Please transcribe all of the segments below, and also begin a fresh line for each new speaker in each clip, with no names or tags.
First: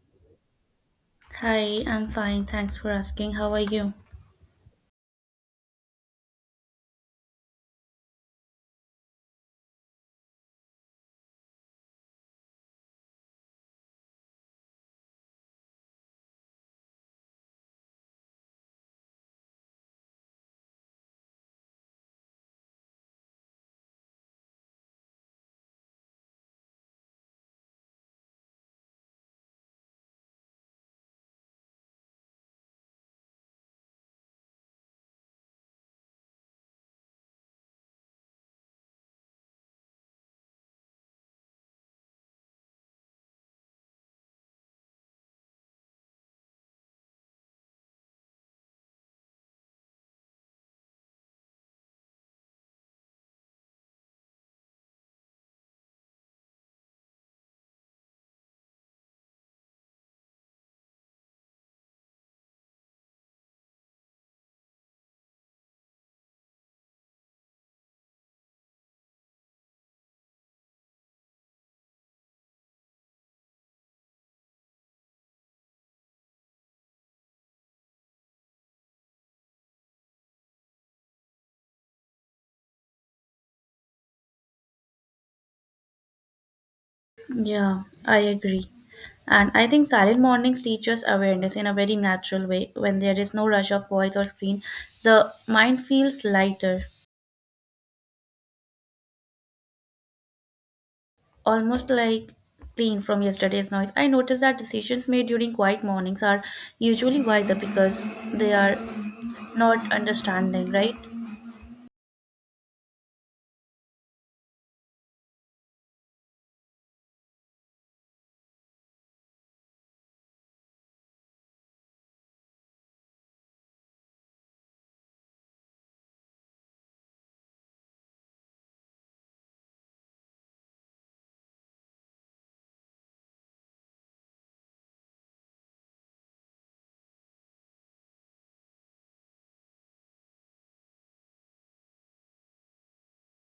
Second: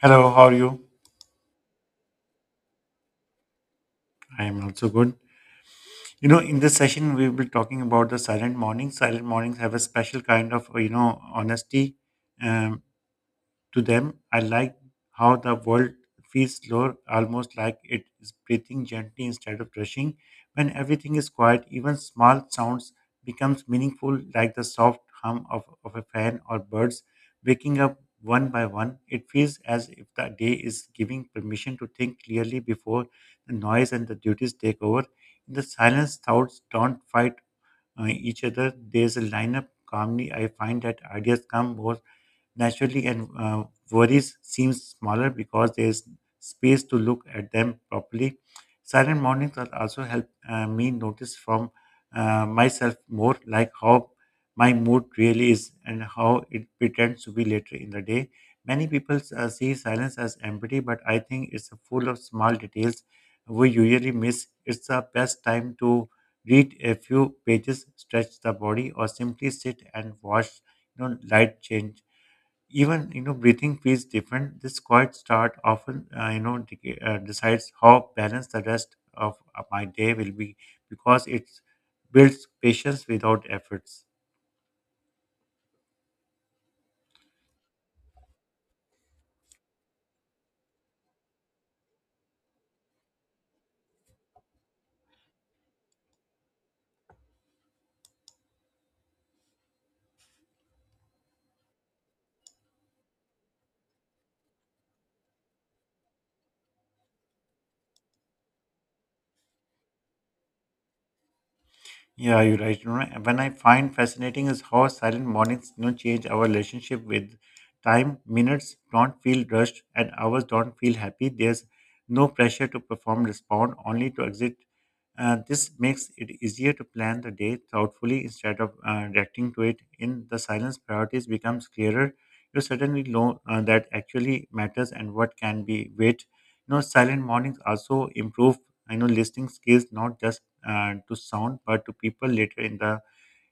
Hello, how are you?
Hi, I'm fine. Thanks for asking. How are you?
I am also good. You know, in this session, we will be talking about the silent mornings. Silent mornings have a special kind of honesty. Um, to them. I like how the world feels slower, almost like it is breathing gently instead of rushing. When everything is quiet, even small sounds becomes meaningful, like the soft hum of a fan or birds waking up one by one. It feels as if the day is giving permission to think clearly before the noise and the duties take over. In the silence, thoughts don't fight each other. There's a lineup calmly. I find that ideas come more naturally and worries seem smaller because there is space to look at them properly. Silent mornings are also help me notice from myself more, like how my mood really is and how it pretends to be later in the day. Many people see silence as empty, but I think it's full of small details we usually miss. It's the best time to read a few pages, stretch the body, or simply sit and watch, light change, even breathing feels different. This quiet start often decides how balanced the rest of my day will be because it builds patience without efforts.
Yeah, I agree. And I think silent mornings teach us awareness in a very natural way. When there is no rush of voice or screen, the mind feels lighter, almost like clean from yesterday's noise. I noticed that decisions made during quiet mornings are usually wiser because they are not understanding, right?
Yeah, you're right. You know, when I find fascinating is how silent mornings, you know, change our relationship with time. Minutes don't feel rushed, and hours don't feel happy. There's no pressure to perform, respond, only to exit. This makes it easier to plan the day thoughtfully instead of reacting to it. In the silence, priorities becomes clearer. You suddenly know that actually matters and what can be wait. You know, silent mornings also improve, I know, listening skills, not just to sound, but to people later in the,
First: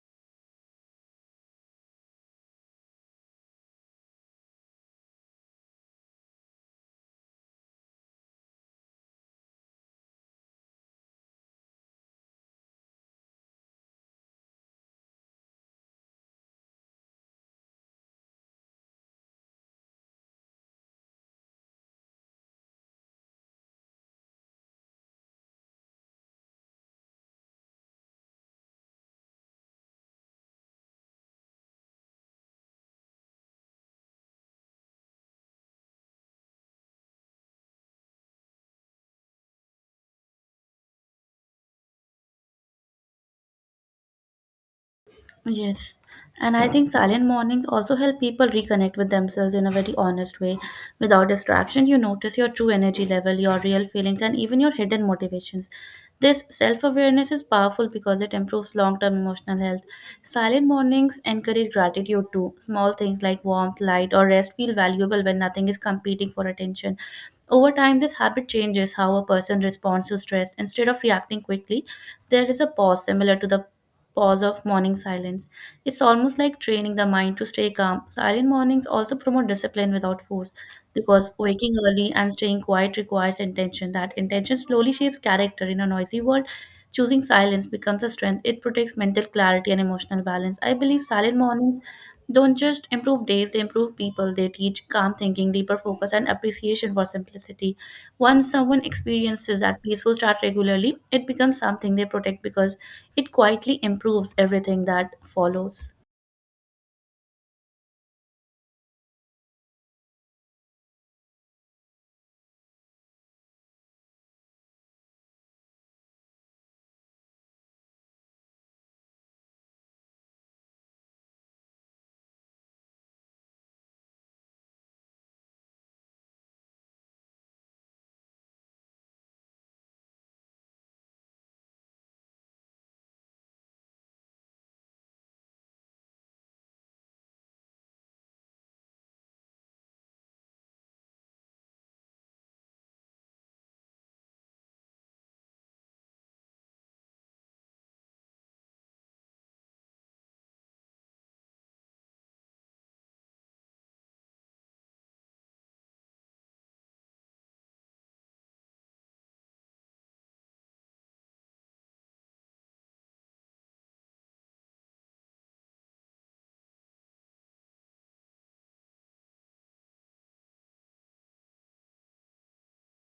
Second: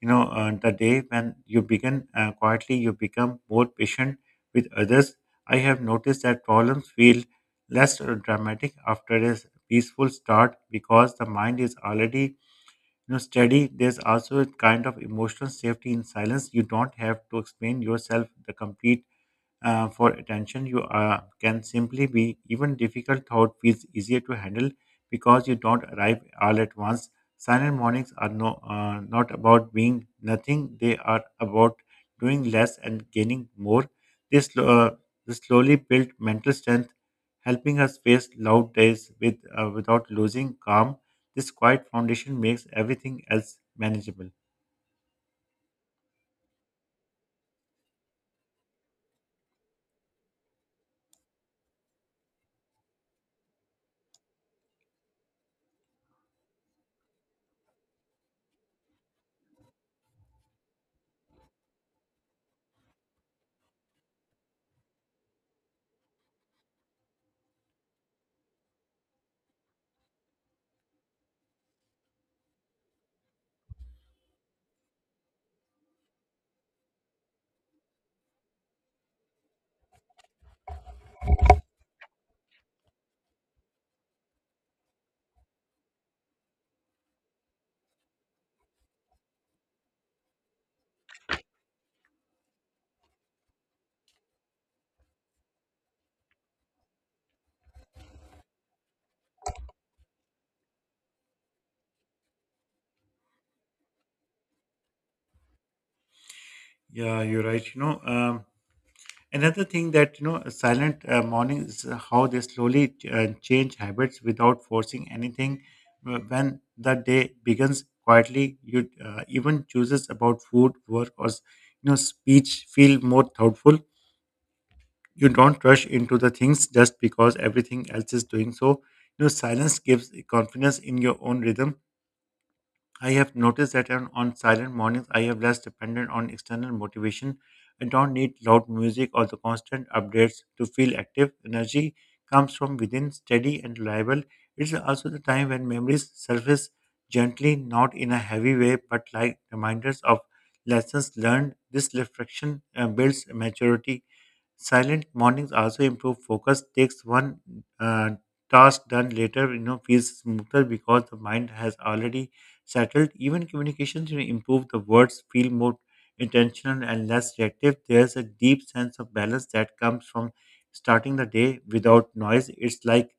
you know, uh, the day. When you begin quietly, you become more patient with others. I have noticed that problems feel less dramatic after a peaceful start because the mind is already, you know, steady. There's also a kind of emotional safety in silence. You don't have to explain yourself the complete for attention, you can simply be. Even difficult thought feels easier to handle because you don't arrive all at once. Silent mornings are not about being nothing; they are about doing less and gaining more. This, uh, this slowly built mental strength, helping us face loud days with without losing calm. This quiet foundation makes everything else manageable.
Yes. And I think silent mornings also help people reconnect with themselves in a very honest way. Without distraction, you notice your true energy level, your real feelings, and even your hidden motivations. This self awareness is powerful because it improves long term emotional health. Silent mornings encourage gratitude too. Small things like warmth, light, or rest feel valuable when nothing is competing for attention. Over time, this habit changes how a person responds to stress. Instead of reacting quickly, there is a pause similar to the pause of morning silence. It's almost like training the mind to stay calm. Silent mornings also promote discipline without force because waking early and staying quiet requires intention. That intention slowly shapes character in a noisy world. Choosing silence becomes a strength. It protects mental clarity and emotional balance. I believe silent mornings don't just improve days, they improve people. They teach calm thinking, deeper focus, and appreciation for simplicity. Once someone experiences that peaceful start regularly, it becomes something they protect because it quietly improves everything that follows.
Yeah, you're right. Another thing that, you know, silent morning is how they slowly change habits without forcing anything. When the day begins quietly, you even chooses about food, work, or speech feel more thoughtful. You don't rush into the things just because everything else is doing so. You know, silence gives confidence in your own rhythm. I have noticed that on silent mornings, I am less dependent on external motivation. I don't need loud music or the constant updates to feel active. Energy comes from within, steady and reliable. It's also the time when memories surface gently, not in a heavy way, but like reminders of lessons learned. This reflection builds maturity. Silent mornings also improve focus. Takes one uh, task done later, you know, feels smoother because the mind has already settled. Even communications, you know, improve. The words feel more intentional and less reactive. There's a deep sense of balance that comes from starting the day without noise. It's like,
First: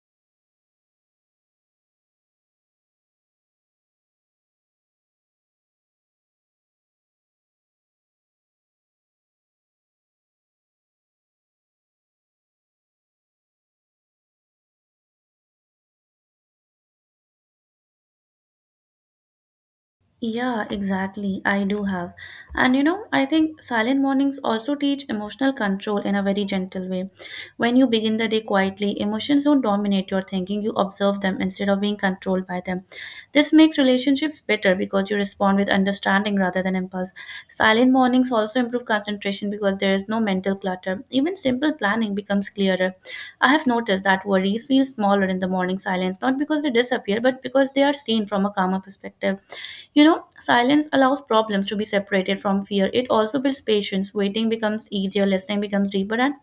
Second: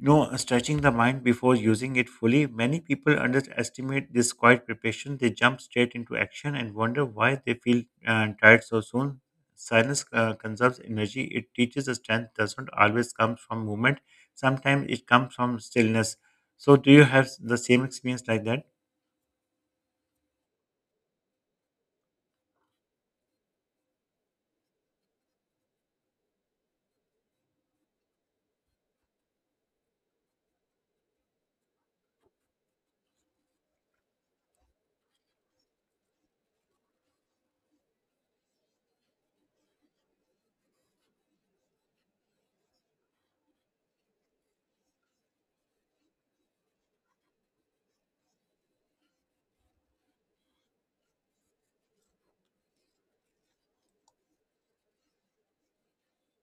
you know, stretching the mind before using it fully. Many people underestimate this quiet preparation. They jump straight into action and wonder why they feel tired so soon. Silence conserves energy. It teaches us strength doesn't always come from movement. Sometimes it comes from stillness. So, do you have the same experience like that?
Yeah, exactly. I do have. And I think silent mornings also teach emotional control in a very gentle way. When you begin the day quietly, emotions don't dominate your thinking, you observe them instead of being controlled by them. This makes relationships better because you respond with understanding rather than impulse. Silent mornings also improve concentration because there is no mental clutter. Even simple planning becomes clearer. I have noticed that worries feel smaller in the morning silence, not because they disappear, but because they are seen from a calmer perspective. Silence allows problems to be separated from fear. It also builds patience. Waiting becomes easier, listening becomes deeper, and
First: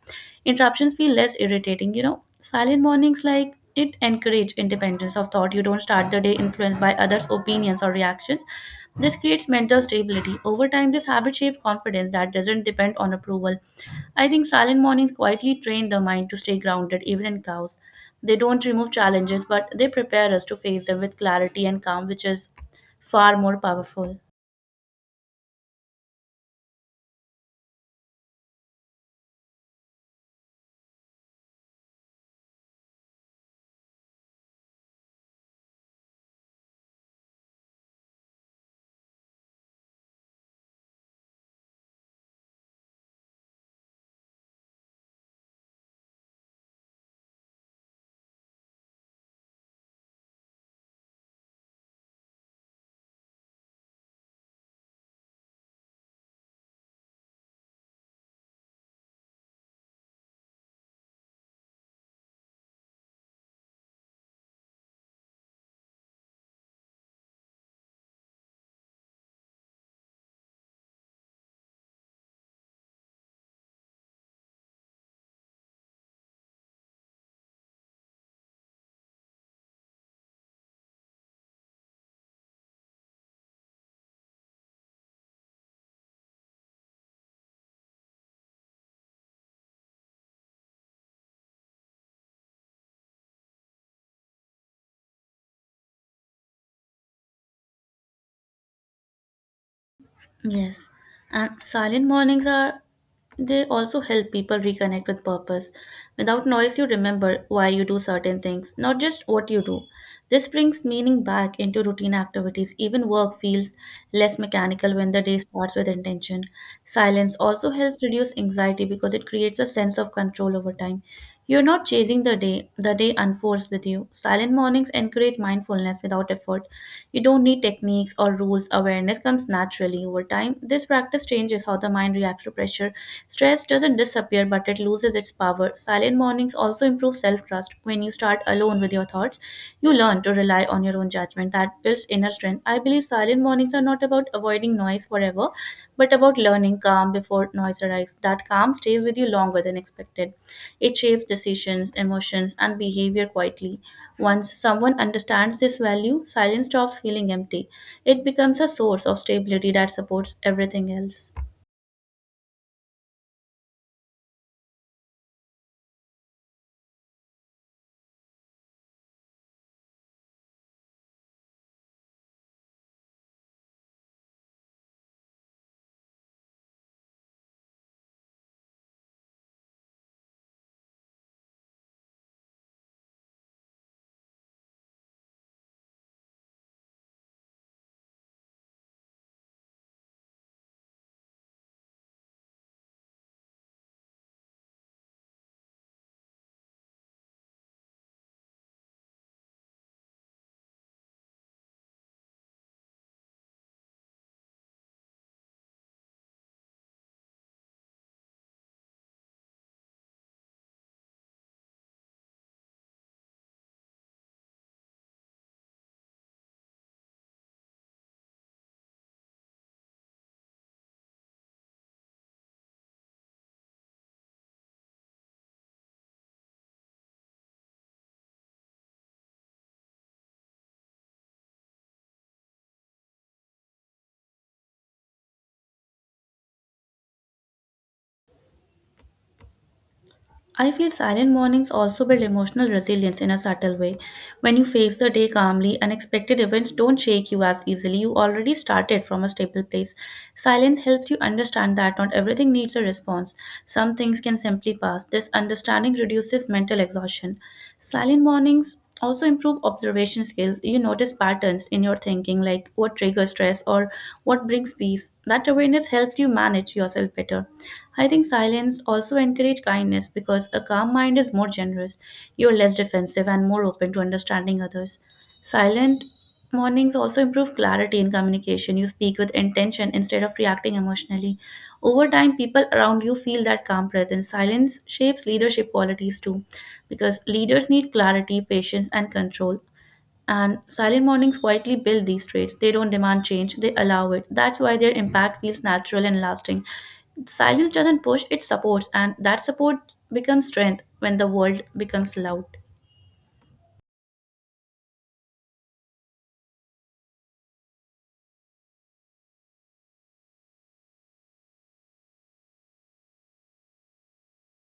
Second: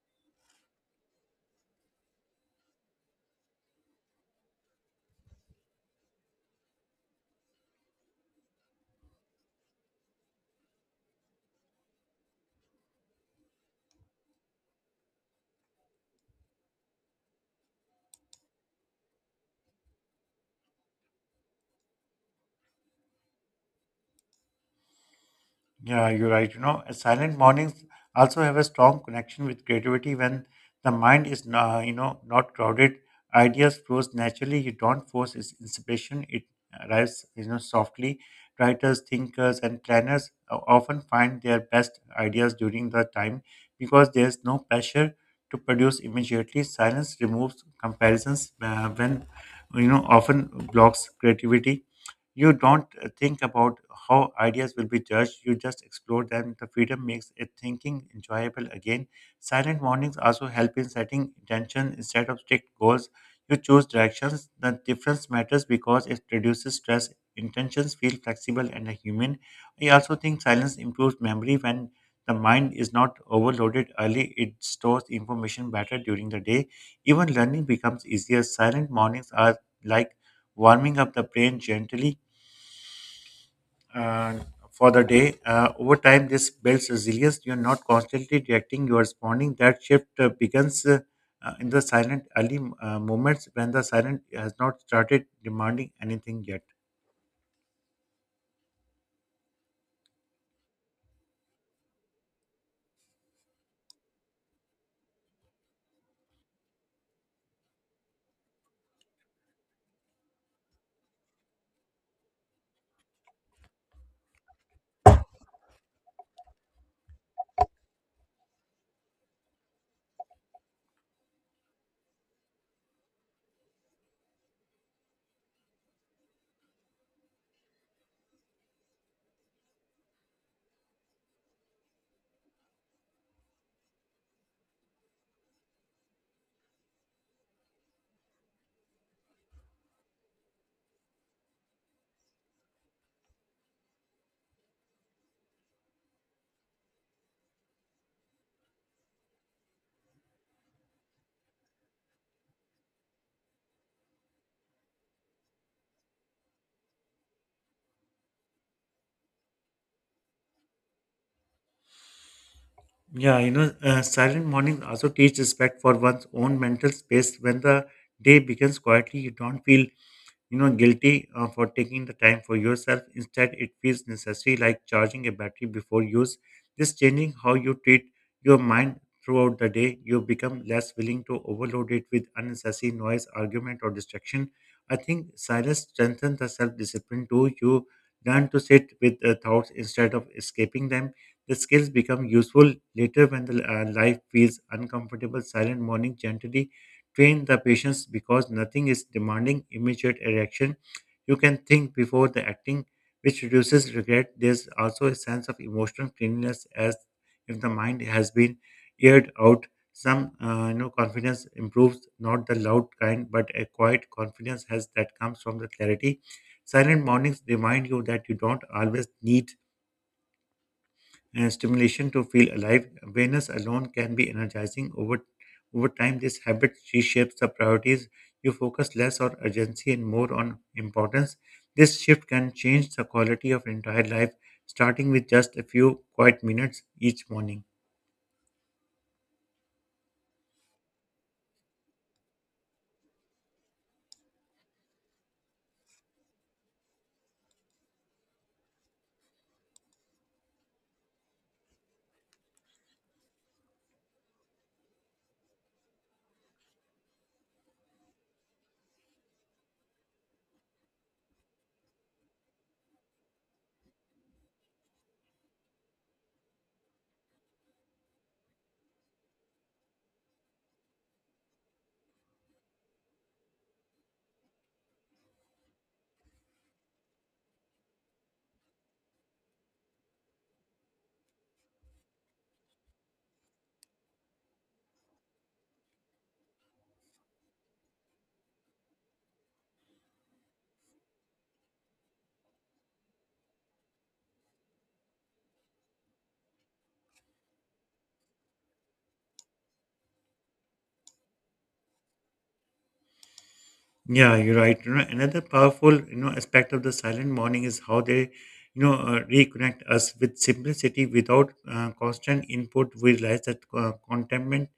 interruptions feel less irritating. Silent mornings like it encourage independence of thought. You don't start the day influenced by others opinions or reactions. This creates mental stability over time. This habit shapes confidence that doesn't depend on approval. I think silent mornings quietly train the mind to stay grounded even in chaos. They don't remove challenges, but they prepare us to face them with clarity and calm, which is far more powerful.
Yeah, you're right. Silent mornings also have a strong connection with creativity when the mind is, not crowded. Ideas flows naturally. You don't force its inspiration. It arrives, you know, softly. Writers, thinkers, and planners often find their best ideas during the time because there's no pressure to produce immediately. Silence removes comparisons when, you know, often blocks creativity. You don't think about how ideas will be judged, you just explore them. The freedom makes it thinking enjoyable again. Silent mornings also help in setting intention instead of strict goals. You choose directions. The difference matters because it reduces stress. Intentions feel flexible and human. I also think silence improves memory. When the mind is not overloaded early, it stores information better during the day. Even learning becomes easier. Silent mornings are like warming up the brain gently uh, for the day. Over time, this builds resilience. You're not constantly reacting, you're responding. That shift begins in the silent early moments when the silent has not started demanding anything yet.
Yes, and silent mornings are they also help people reconnect with purpose. Without noise, you remember why you do certain things, not just what you do. This brings meaning back into routine activities. Even work feels less mechanical when the day starts with intention. Silence also helps reduce anxiety because it creates a sense of control over time. You're not chasing the day unfolds with you. Silent mornings encourage mindfulness without effort. You don't need techniques or rules, awareness comes naturally over time. This practice changes how the mind reacts to pressure. Stress doesn't disappear, but it loses its power. Silent mornings also improve self trust. When you start alone with your thoughts, you learn to rely on your own judgment attachment that builds inner strength. I believe silent mornings are not about avoiding noise forever, but about learning calm before noise arrives. That calm stays with you longer than expected. It shapes decisions, emotions, and behavior quietly. Once someone understands this value, silence stops feeling empty. It becomes a source of stability that supports everything else.
Silent mornings also teach respect for one's own mental space. When the day begins quietly, you don't feel, you know, guilty for taking the time for yourself. Instead it feels necessary, like charging a battery before use. This changing how you treat your mind throughout the day. You become less willing to overload it with unnecessary noise, argument or distraction. I think silence strengthens the self-discipline too. You learn to sit with the thoughts instead of escaping them. The skills become useful later when the life feels uncomfortable. Silent morning gently train the patience because nothing is demanding immediate reaction. You can think before the acting, which reduces regret. There's also a sense of emotional cleanliness, as if the mind has been aired out. Some confidence improves, not the loud kind, but a quiet confidence has that comes from the clarity. Silent mornings remind you that you don't always need stimulation to feel alive. Awareness alone can be energizing. Over time, this habit reshapes the priorities. You focus less on urgency and more on importance. This shift can change the quality of entire life, starting with just a few quiet minutes each morning.
I feel silent mornings also build emotional resilience in a subtle way. When you face the day calmly, unexpected events don't shake you as easily. You already started from a stable place. Silence helps you understand that not everything needs a response. Some things can simply pass. This understanding reduces mental exhaustion. Silent mornings also improve observation skills. You notice patterns in your thinking, like what triggers stress or what brings peace. That awareness helps you manage yourself better. I think silence also encourage kindness because a calm mind is more generous. You're less defensive and more open to understanding others. Silent mornings also improve clarity in communication. You speak with intention instead of reacting emotionally. Over time, people around you feel that calm presence. Silence shapes leadership qualities too because leaders need clarity, patience, and control. And silent mornings quietly build these traits. They don't demand change, they allow it. That's why their impact feels natural and lasting. Silence doesn't push, it supports, and that support becomes strength when the world becomes loud.
Yeah, you're right. You know, another powerful, you know, aspect of the silent morning is how they, reconnect us with simplicity without constant input. We realize that contentment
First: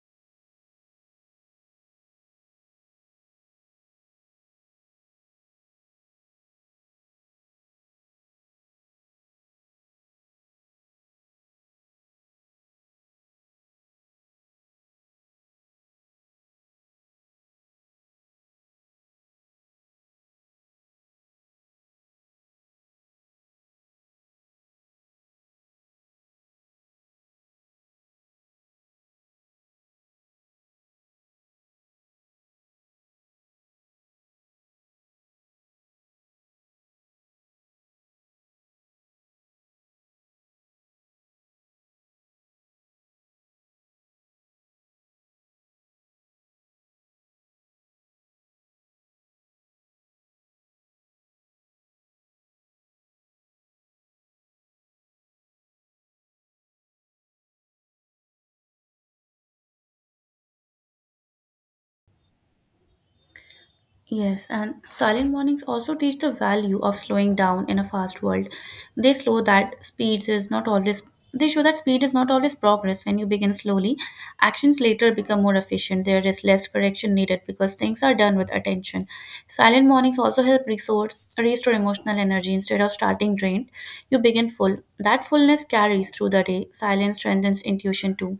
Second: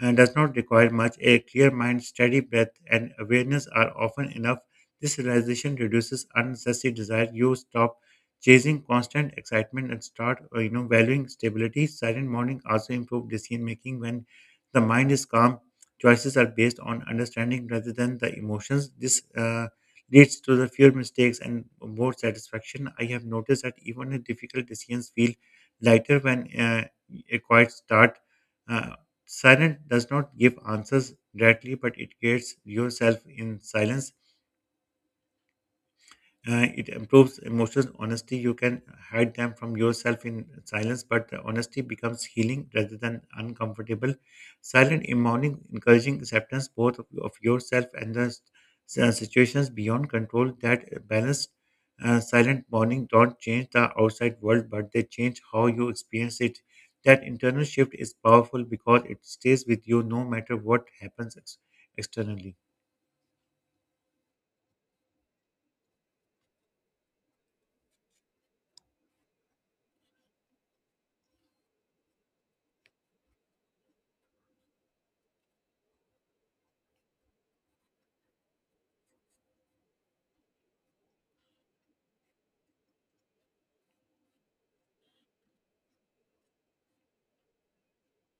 does not require much. A clear mind, steady breath, and awareness are often enough. This realization reduces unnecessary desire. You stop chasing constant excitement and start, valuing stability. Silent morning also improves decision making. When the mind is calm, choices are based on understanding rather than the emotions. This leads to the fewer mistakes and more satisfaction. I have noticed that even the difficult decisions feel lighter when a quiet start. Uh, Silent does not give answers directly, but it creates yourself in silence. It improves emotions. Honesty, you can hide them from yourself in silence, but honesty becomes healing rather than uncomfortable. Silent mourning, encouraging acceptance both of yourself and the situations beyond control. That balanced, silent mourning don't change the outside world, but they change how you experience it. That internal shift is powerful because it stays with you no matter what happens externally.
Yes, and silent mornings also teach the value of slowing down in a fast world. They slow that speeds is not always they show that speed is not always progress when you begin slowly. Actions later become more efficient. There is less correction needed because things are done with attention. Silent mornings also help resource restore emotional energy instead of starting drained. You begin full. That fullness carries through the day. Silence strengthens intuition too.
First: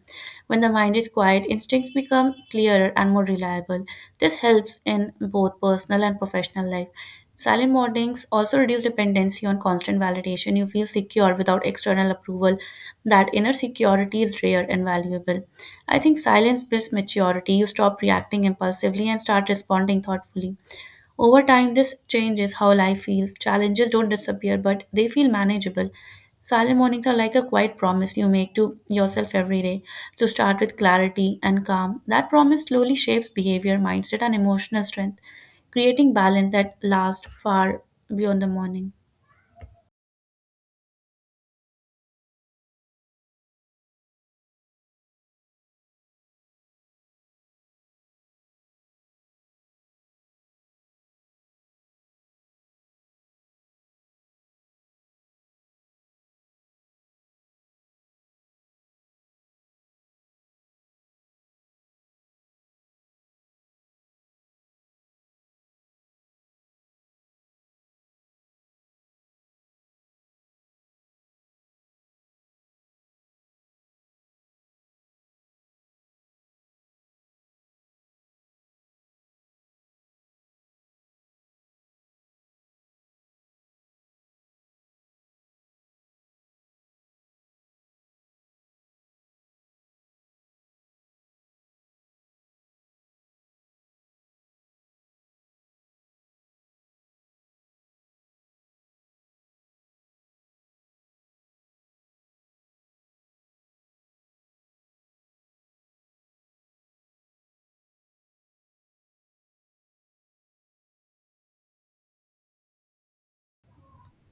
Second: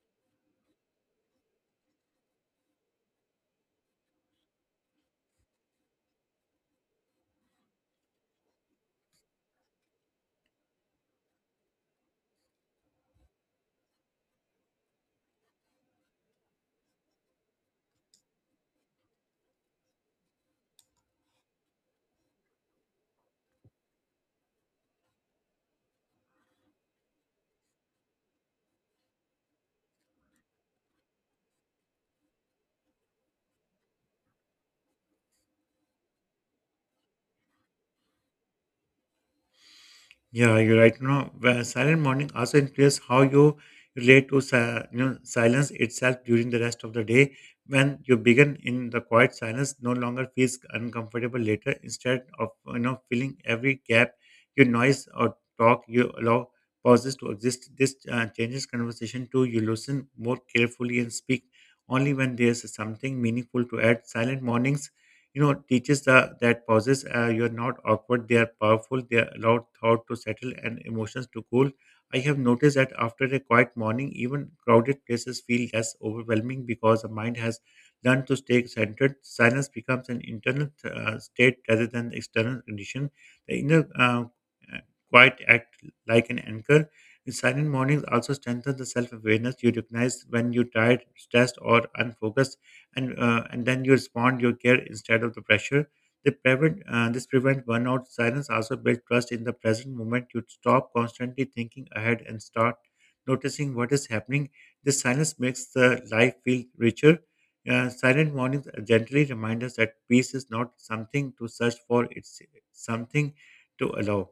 When the mind is quiet, instincts become clearer and more reliable. This helps in both personal and professional life. Silent mornings also reduce dependency on constant validation. You feel secure without external approval. That inner security is rare and valuable. I think silence builds maturity. You stop reacting impulsively and start responding thoughtfully. Over time, this changes how life feels. Challenges don't disappear, but they feel manageable. Silent mornings are like a quiet promise you make to yourself every day to start with clarity and calm. That promise slowly shapes behavior, mindset, and emotional strength, creating balance that lasts far beyond the morning.
Yeah, you're right. You know, where silent morning also influences how you relate to silence itself during the rest of the day. When you begin in the quiet silence, no longer feels uncomfortable later. Instead of, you know, filling every gap, your noise or talk, you allow pauses to exist. This changes conversation too. You listen more carefully and speak only when there's something meaningful to add. Silent mornings, you know, teaches the, that pauses you're not awkward, they are powerful. They allow thought to settle and emotions to cool. I have noticed that after a quiet morning, even crowded places feel less overwhelming because the mind has learned to stay centered. Silence becomes an internal state rather than external condition. The inner uh, quiet act like an anchor. In silent mornings also strengthen the self-awareness, you recognize when you're tired, stressed or unfocused, and then you respond your care instead of the pressure. They prevent this prevent burnout. Silence also build trust in the present moment. You stop constantly thinking ahead and start noticing what is happening. This silence makes the life feel richer. Silent mornings gently remind us that peace is not something to search for; it's something to allow.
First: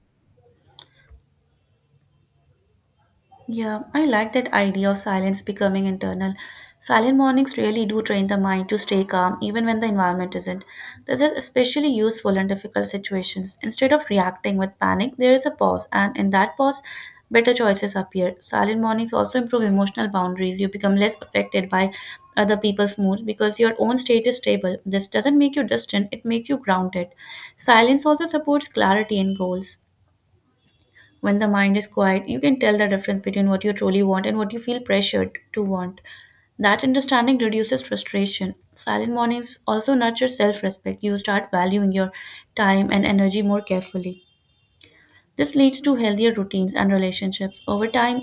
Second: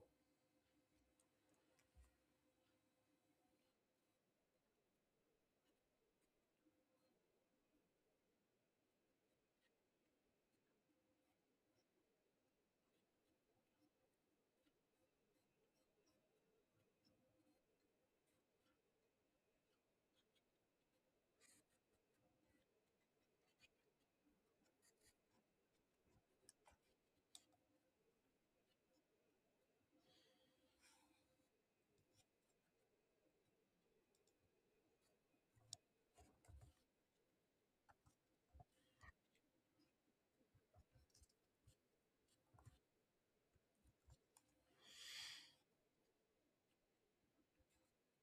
Yeah, I like that idea of silence becoming internal. Silent mornings really do train the mind to stay calm even when the environment isn't. This is especially useful in difficult situations. Instead of reacting with panic, there is a pause, and in that pause, better choices appear. Silent mornings also improve emotional boundaries. You become less affected by other people's moods because your own state is stable. This doesn't make you distant, it makes you grounded. Silence also supports clarity in goals. When the mind is quiet, you can tell the difference between what you truly want and what you feel pressured to want. That understanding reduces frustration. Silent mornings also nurture self respect. You start valuing your time and energy more carefully. This leads to healthier routines and relationships. Over time,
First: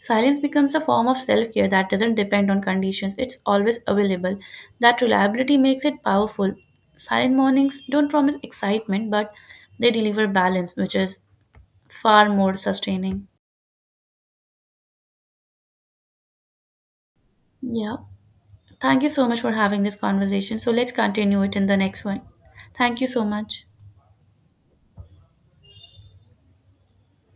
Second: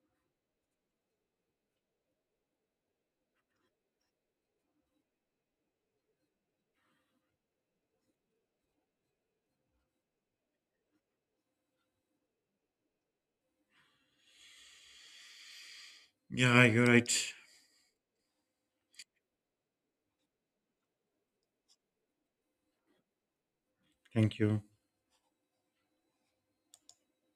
silence becomes a form of self care that doesn't depend on conditions, it's always available. That reliability makes it powerful. Silent mornings don't promise excitement, but they deliver balance, which is far more sustaining.
Yeah, you're right.
Yeah. Thank you so much for having this conversation. So let's continue it in the next one. Thank you so much.
Thank you.